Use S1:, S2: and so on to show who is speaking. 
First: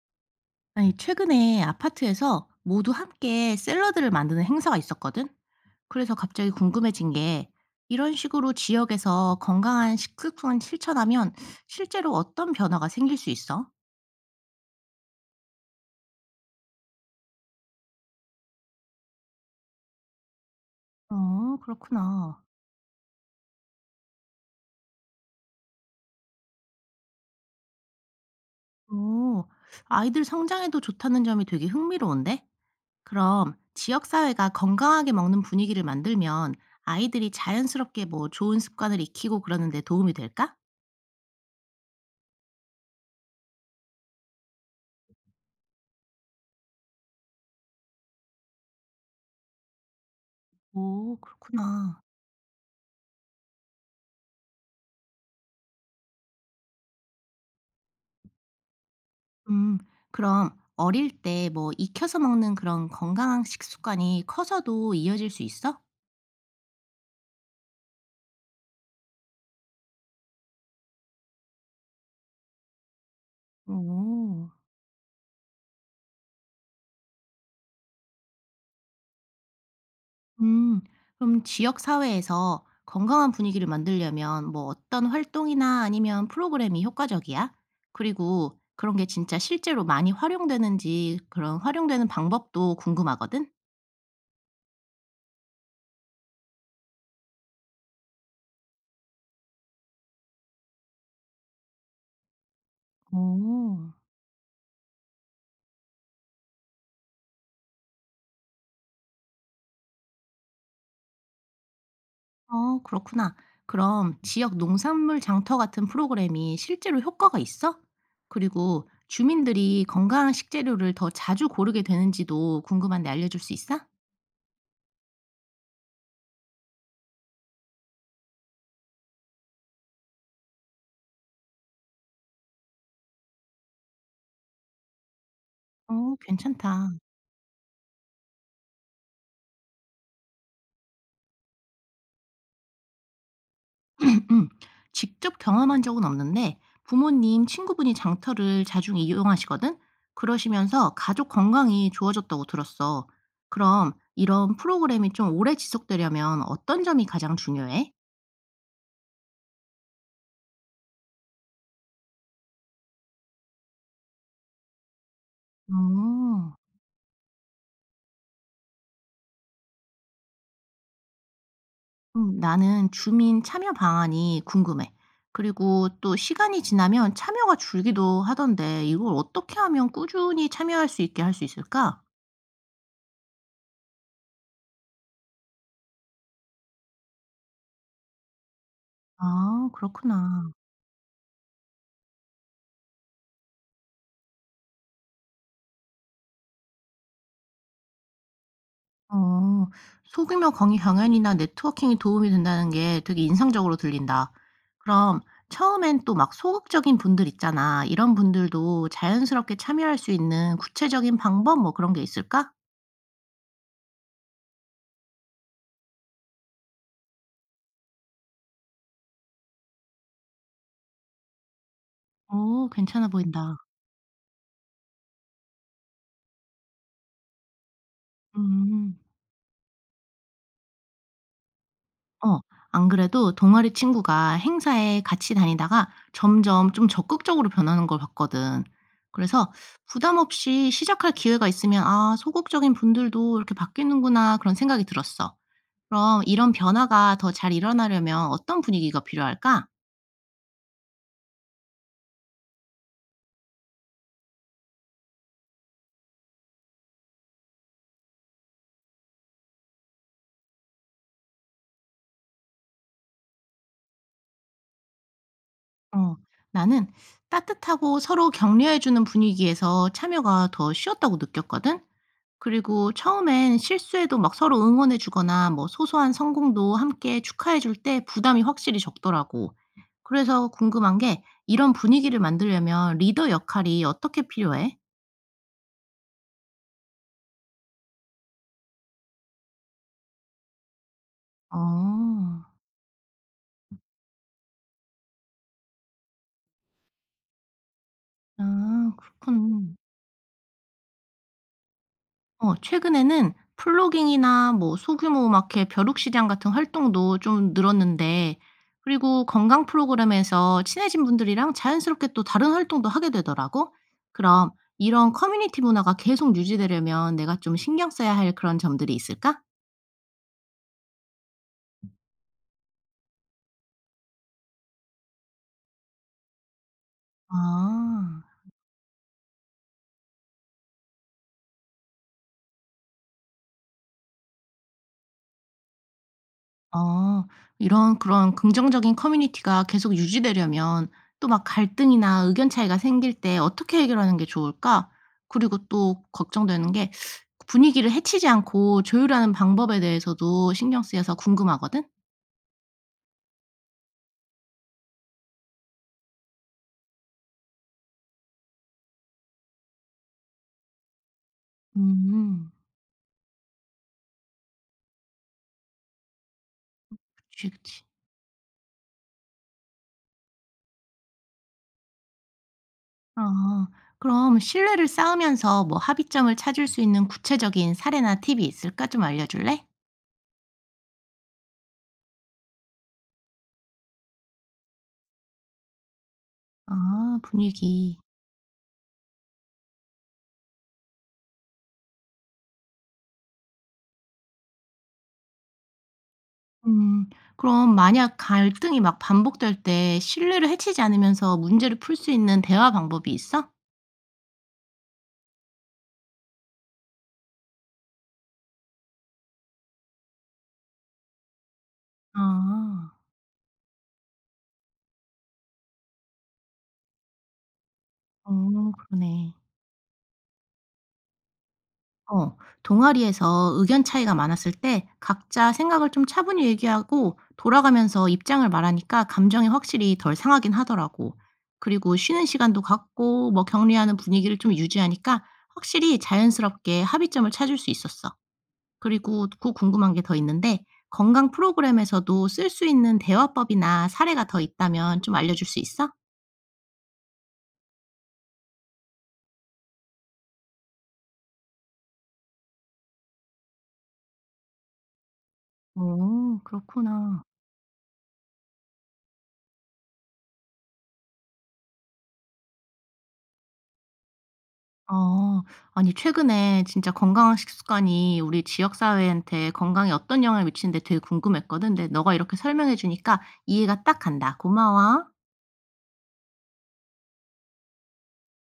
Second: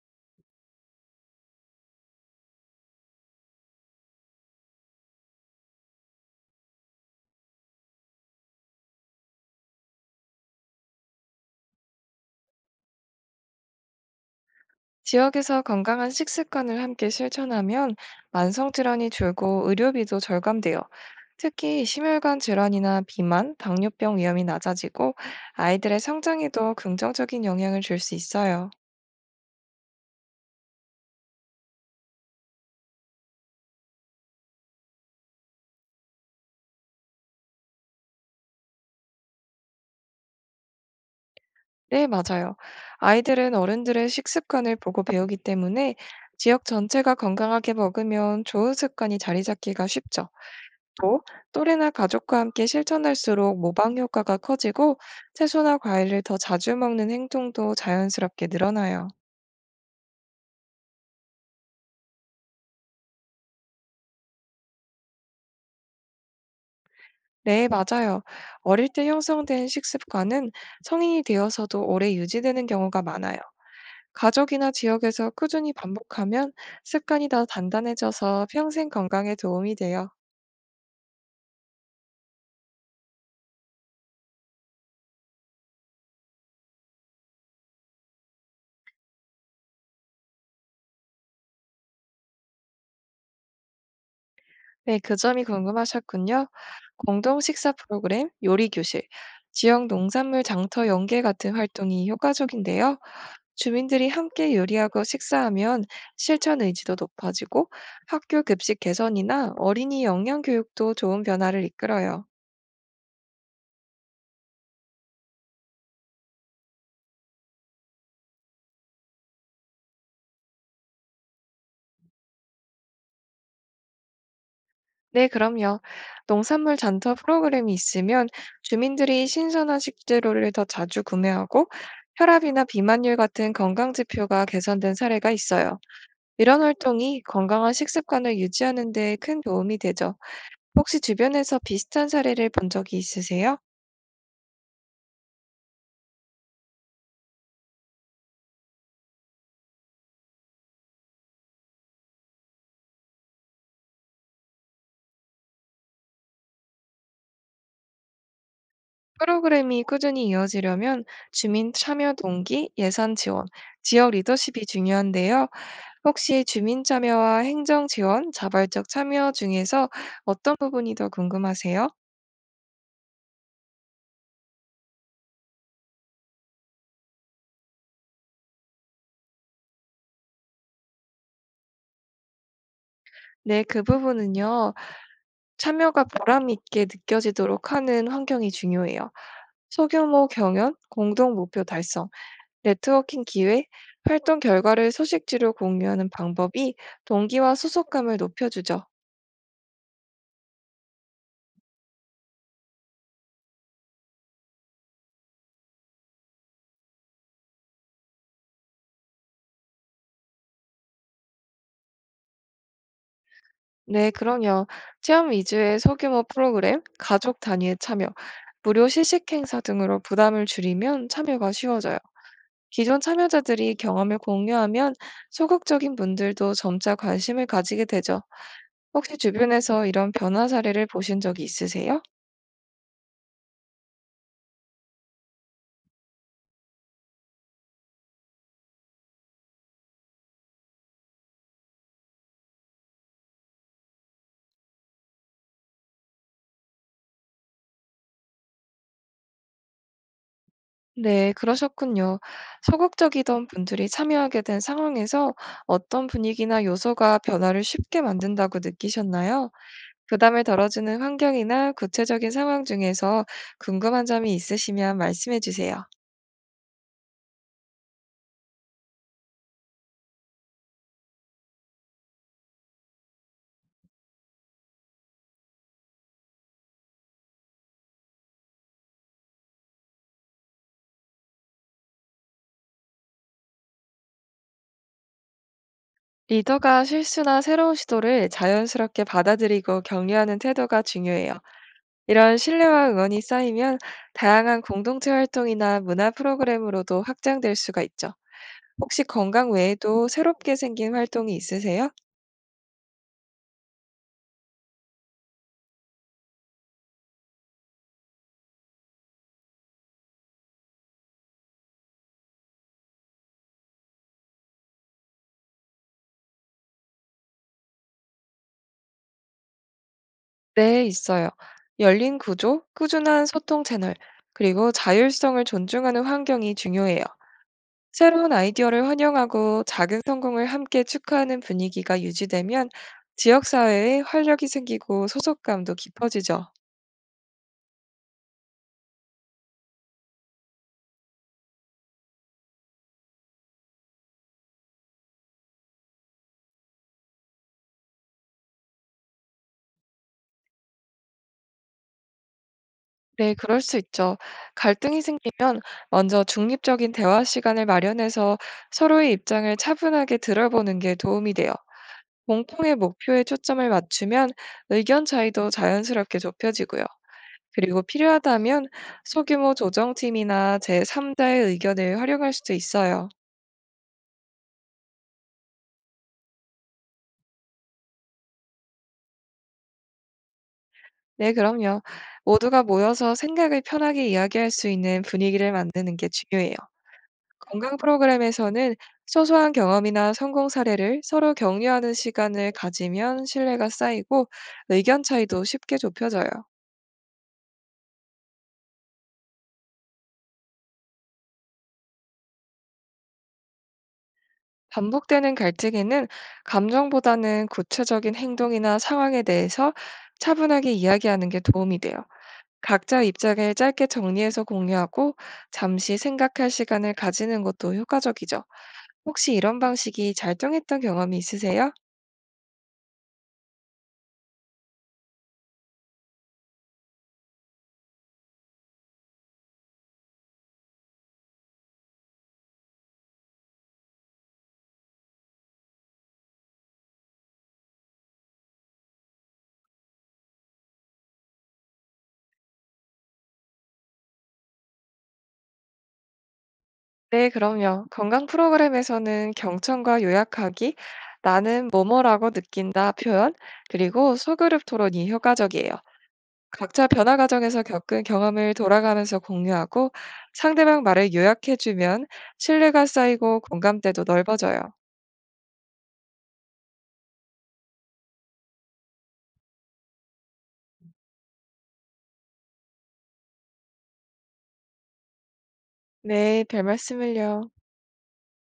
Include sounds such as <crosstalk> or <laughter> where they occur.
S1: 아니, 최근에 아파트에서 모두 함께 샐러드를 만드는 행사가 있었거든? 그래서 갑자기 궁금해진 게, 이런 식으로 지역에서 건강한 식습관을 실천하면 실제로 어떤 변화가 생길 수 있어?
S2: 지역에서 건강한 식습관을 함께 실천하면 만성 질환이 줄고 의료비도 절감돼요.
S1: 어,
S2: 특히 심혈관
S1: 그렇구나.
S2: 질환이나 비만, 당뇨병 위험이 낮아지고 아이들의 성장에도 긍정적인 영향을 줄 수 있어요.
S1: 오, 아이들 성장에도 좋다는 점이 되게 흥미로운데? 그럼 지역사회가 건강하게 먹는 분위기를 만들면 아이들이 자연스럽게 뭐 좋은 습관을 익히고 그러는데 도움이 될까?
S2: 네, 맞아요. 아이들은 어른들의 식습관을 보고 배우기 때문에 지역 전체가 건강하게 먹으면 좋은 습관이 자리 잡기가 쉽죠.
S1: 오,
S2: 또 또래나
S1: 그렇구나.
S2: 가족과 함께 실천할수록 모방 효과가 커지고 채소나 과일을 더 자주 먹는 행동도 자연스럽게 늘어나요.
S1: 음, 그럼 어릴 때 뭐 익혀서 먹는 그런 건강한 식습관이 커서도 이어질 수 있어?
S2: 네, 맞아요. 어릴 때 형성된 식습관은 성인이 되어서도 오래 유지되는 경우가 많아요.
S1: 오.
S2: 가족이나 지역에서 꾸준히 반복하면 습관이 더 단단해져서 평생 건강에 도움이 돼요.
S1: 음, 그럼 지역 사회에서 건강한 분위기를 만들려면 뭐 어떤 활동이나 아니면 프로그램이 효과적이야? 그리고 그런 게 진짜 실제로 많이 활용되는지 그런 활용되는 방법도 궁금하거든?
S2: 네, 그 점이 궁금하셨군요. 공동 식사 프로그램, 요리 교실, 지역 농산물 장터 연계 같은 활동이 효과적인데요.
S1: 오.
S2: 주민들이 함께 요리하고 식사하면 실천 의지도 높아지고 학교 급식 개선이나 어린이 영양 교육도 좋은 변화를 이끌어요.
S1: 어, 그렇구나. 그럼 지역 농산물 장터 같은 프로그램이 실제로 효과가 있어? 그리고 주민들이 건강한 식재료를 더 자주 고르게 되는지도 궁금한데 알려줄 수 있어?
S2: 네, 그럼요. 농산물 잔터 프로그램이 있으면 주민들이 신선한 식재료를 더 자주 구매하고 혈압이나 비만율 같은 건강 지표가 개선된 사례가 있어요.
S1: 어,
S2: 이런
S1: 괜찮다.
S2: 활동이 건강한 식습관을 유지하는 데 큰 도움이 되죠. 혹시 주변에서 비슷한 사례를 본 적이 있으세요?
S1: <clears throat> 음. 직접 경험한 적은 없는데 부모님, 친구분이 장터를 자주 이용하시거든? 그러시면서 가족 건강이 좋아졌다고 들었어. 그럼 이런 프로그램이 좀 오래 지속되려면 어떤 점이 가장 중요해?
S2: 프로그램이 꾸준히 이어지려면 주민 참여 동기, 예산 지원, 지역 리더십이 중요한데요. 혹시
S1: 음.
S2: 주민 참여와 행정 지원, 자발적 참여 중에서 어떤 부분이 더 궁금하세요?
S1: 나는 주민 참여 방안이 궁금해. 그리고 또 시간이 지나면 참여가 줄기도 하던데 이걸 어떻게 하면 꾸준히 참여할 수 있게 할 수 있을까?
S2: 네, 그 부분은요. 참여가 보람 있게 느껴지도록 하는 환경이 중요해요.
S1: 아,
S2: 소규모
S1: 그렇구나.
S2: 경연, 공동 목표 달성, 네트워킹 기회, 활동 결과를 소식지로 공유하는 방법이 동기와 소속감을 높여주죠.
S1: 어, 소규모 강의 경연이나 네트워킹이 도움이 된다는 게 되게 인상적으로 들린다. 그럼 처음엔 또 막 소극적인 분들 있잖아. 이런 분들도 자연스럽게 참여할 수 있는 구체적인 방법 뭐 그런 게 있을까?
S2: 네, 그럼요. 체험 위주의 소규모 프로그램, 가족 단위의 참여, 무료 시식 행사 등으로 부담을 줄이면 참여가 쉬워져요.
S1: 오,
S2: 기존
S1: 괜찮아 보인다.
S2: 참여자들이 경험을 공유하면 소극적인 분들도 점차 관심을 가지게 되죠.
S1: 음.
S2: 혹시 주변에서 이런 변화 사례를 보신 적이 있으세요?
S1: 어. 안 그래도 동아리 친구가 행사에 같이 다니다가 점점 좀 적극적으로 변하는 걸 봤거든. 그래서 부담 없이 시작할 기회가 있으면 '아 소극적인 분들도 이렇게 바뀌는구나.' 그런 생각이 들었어. 그럼 이런 변화가 더 잘 일어나려면 어떤 분위기가 필요할까?
S2: 네, 그러셨군요. 소극적이던 분들이 참여하게 된 상황에서 어떤 분위기나 요소가 변화를 쉽게 만든다고 느끼셨나요? 부담을 덜어주는 환경이나 구체적인 상황 중에서 궁금한 점이 있으시면 말씀해 주세요.
S1: 어. 나는 따뜻하고 서로 격려해 주는 분위기에서 참여가 더 쉬웠다고 느꼈거든. 그리고 처음엔 실수해도 막 서로 응원해 주거나 뭐 소소한 성공도 함께 축하해 줄 때 부담이 확실히 적더라고. 그래서 궁금한 게 이런 분위기를 만들려면 리더 역할이 어떻게 필요해?
S2: 리더가 실수나 새로운 시도를 자연스럽게 받아들이고 격려하는 태도가 중요해요.
S1: 어.
S2: 이런 신뢰와 응원이 쌓이면 다양한 공동체 활동이나 문화 프로그램으로도 확장될 수가 있죠.
S1: 아,
S2: 혹시
S1: 그렇
S2: 건강
S1: 군
S2: 외에도 새롭게 생긴 활동이 있으세요?
S1: 어, 최근에는 플로깅이나 뭐 소규모 음악회 벼룩시장 같은 활동도 좀 늘었는데 그리고 건강 프로그램에서 친해진 분들이랑 자연스럽게 또 다른 활동도 하게 되더라고. 그럼 이런 커뮤니티 문화가 계속 유지되려면 내가 좀 신경 써야 할 그런 점들이 있을까?
S2: 네, 있어요. 열린 구조, 꾸준한 소통 채널, 그리고 자율성을 존중하는 환경이 중요해요.
S1: 아.
S2: 새로운 아이디어를 환영하고 작은 성공을 함께 축하하는 분위기가 유지되면 지역사회에 활력이 생기고 소속감도 깊어지죠.
S1: 어, 이런 그런 긍정적인 커뮤니티가 계속 유지되려면 또 막 갈등이나 의견 차이가 생길 때 어떻게 해결하는 게 좋을까? 그리고 또 걱정되는 게 분위기를 해치지 않고 조율하는 방법에 대해서도 신경 쓰여서 궁금하거든?
S2: 네, 그럴 수 있죠. 갈등이 생기면 먼저 중립적인 대화 시간을 마련해서 서로의 입장을 차분하게 들어보는 게 도움이 돼요.
S1: 음.
S2: 공통의 목표에 초점을 맞추면 의견 차이도 자연스럽게 좁혀지고요.
S1: 그치,
S2: 그리고
S1: 그치.
S2: 필요하다면 소규모 조정팀이나 제3자의 의견을 활용할 수도 있어요.
S1: 아. 그럼 신뢰를 쌓으면서 뭐 합의점을 찾을 수 있는 구체적인 사례나 팁이 있을까? 좀 알려 줄래?
S2: 네, 그럼요. 모두가 모여서 생각을 편하게 이야기할 수 있는 분위기를 만드는 게 중요해요.
S1: 아
S2: 건강
S1: 분위기.
S2: 프로그램에서는 소소한 경험이나 성공 사례를 서로 격려하는 시간을 가지면 신뢰가 쌓이고 의견 차이도 쉽게 좁혀져요.
S1: 음. 그럼 만약 갈등이 막 반복될 때 신뢰를 해치지 않으면서 문제를 풀 수 있는 대화 방법이 있어?
S2: 반복되는 갈등에는 감정보다는 구체적인 행동이나 상황에 대해서 차분하게 이야기하는 게 도움이 돼요.
S1: 아.
S2: 각자 입장을 짧게 정리해서 공유하고 잠시 생각할 시간을 가지는 것도 효과적이죠.
S1: 어,
S2: 혹시
S1: 그러네.
S2: 이런 방식이 잘 통했던 경험이 있으세요?
S1: 어. 동아리에서 의견 차이가 많았을 때 각자 생각을 좀 차분히 얘기하고 돌아가면서 입장을 말하니까 감정이 확실히 덜 상하긴 하더라고. 그리고 쉬는 시간도 갖고 뭐 격리하는 분위기를 좀 유지하니까 확실히 자연스럽게 합의점을 찾을 수 있었어. 그리고 또 궁금한 게 더 있는데 건강 프로그램에서도 쓸 수 있는 대화법이나 사례가 더 있다면 좀 알려줄 수 있어?
S2: 네, 그럼요. 건강 프로그램에서는 경청과 요약하기, 나는 뭐뭐라고 느낀다 표현, 그리고 소그룹 토론이 효과적이에요.
S1: 오,
S2: 각자 변화
S1: 그렇구나.
S2: 과정에서 겪은 경험을 돌아가면서 공유하고 상대방 말을 요약해주면 신뢰가 쌓이고 공감대도 넓어져요.
S1: 어, 아니 최근에 진짜 건강한 식습관이 우리 지역 사회한테 건강에 어떤 영향을 미치는데 되게 궁금했거든. 근데 너가 이렇게 설명해 주니까 이해가 딱 간다. 고마워.
S2: 네, 별 말씀을요.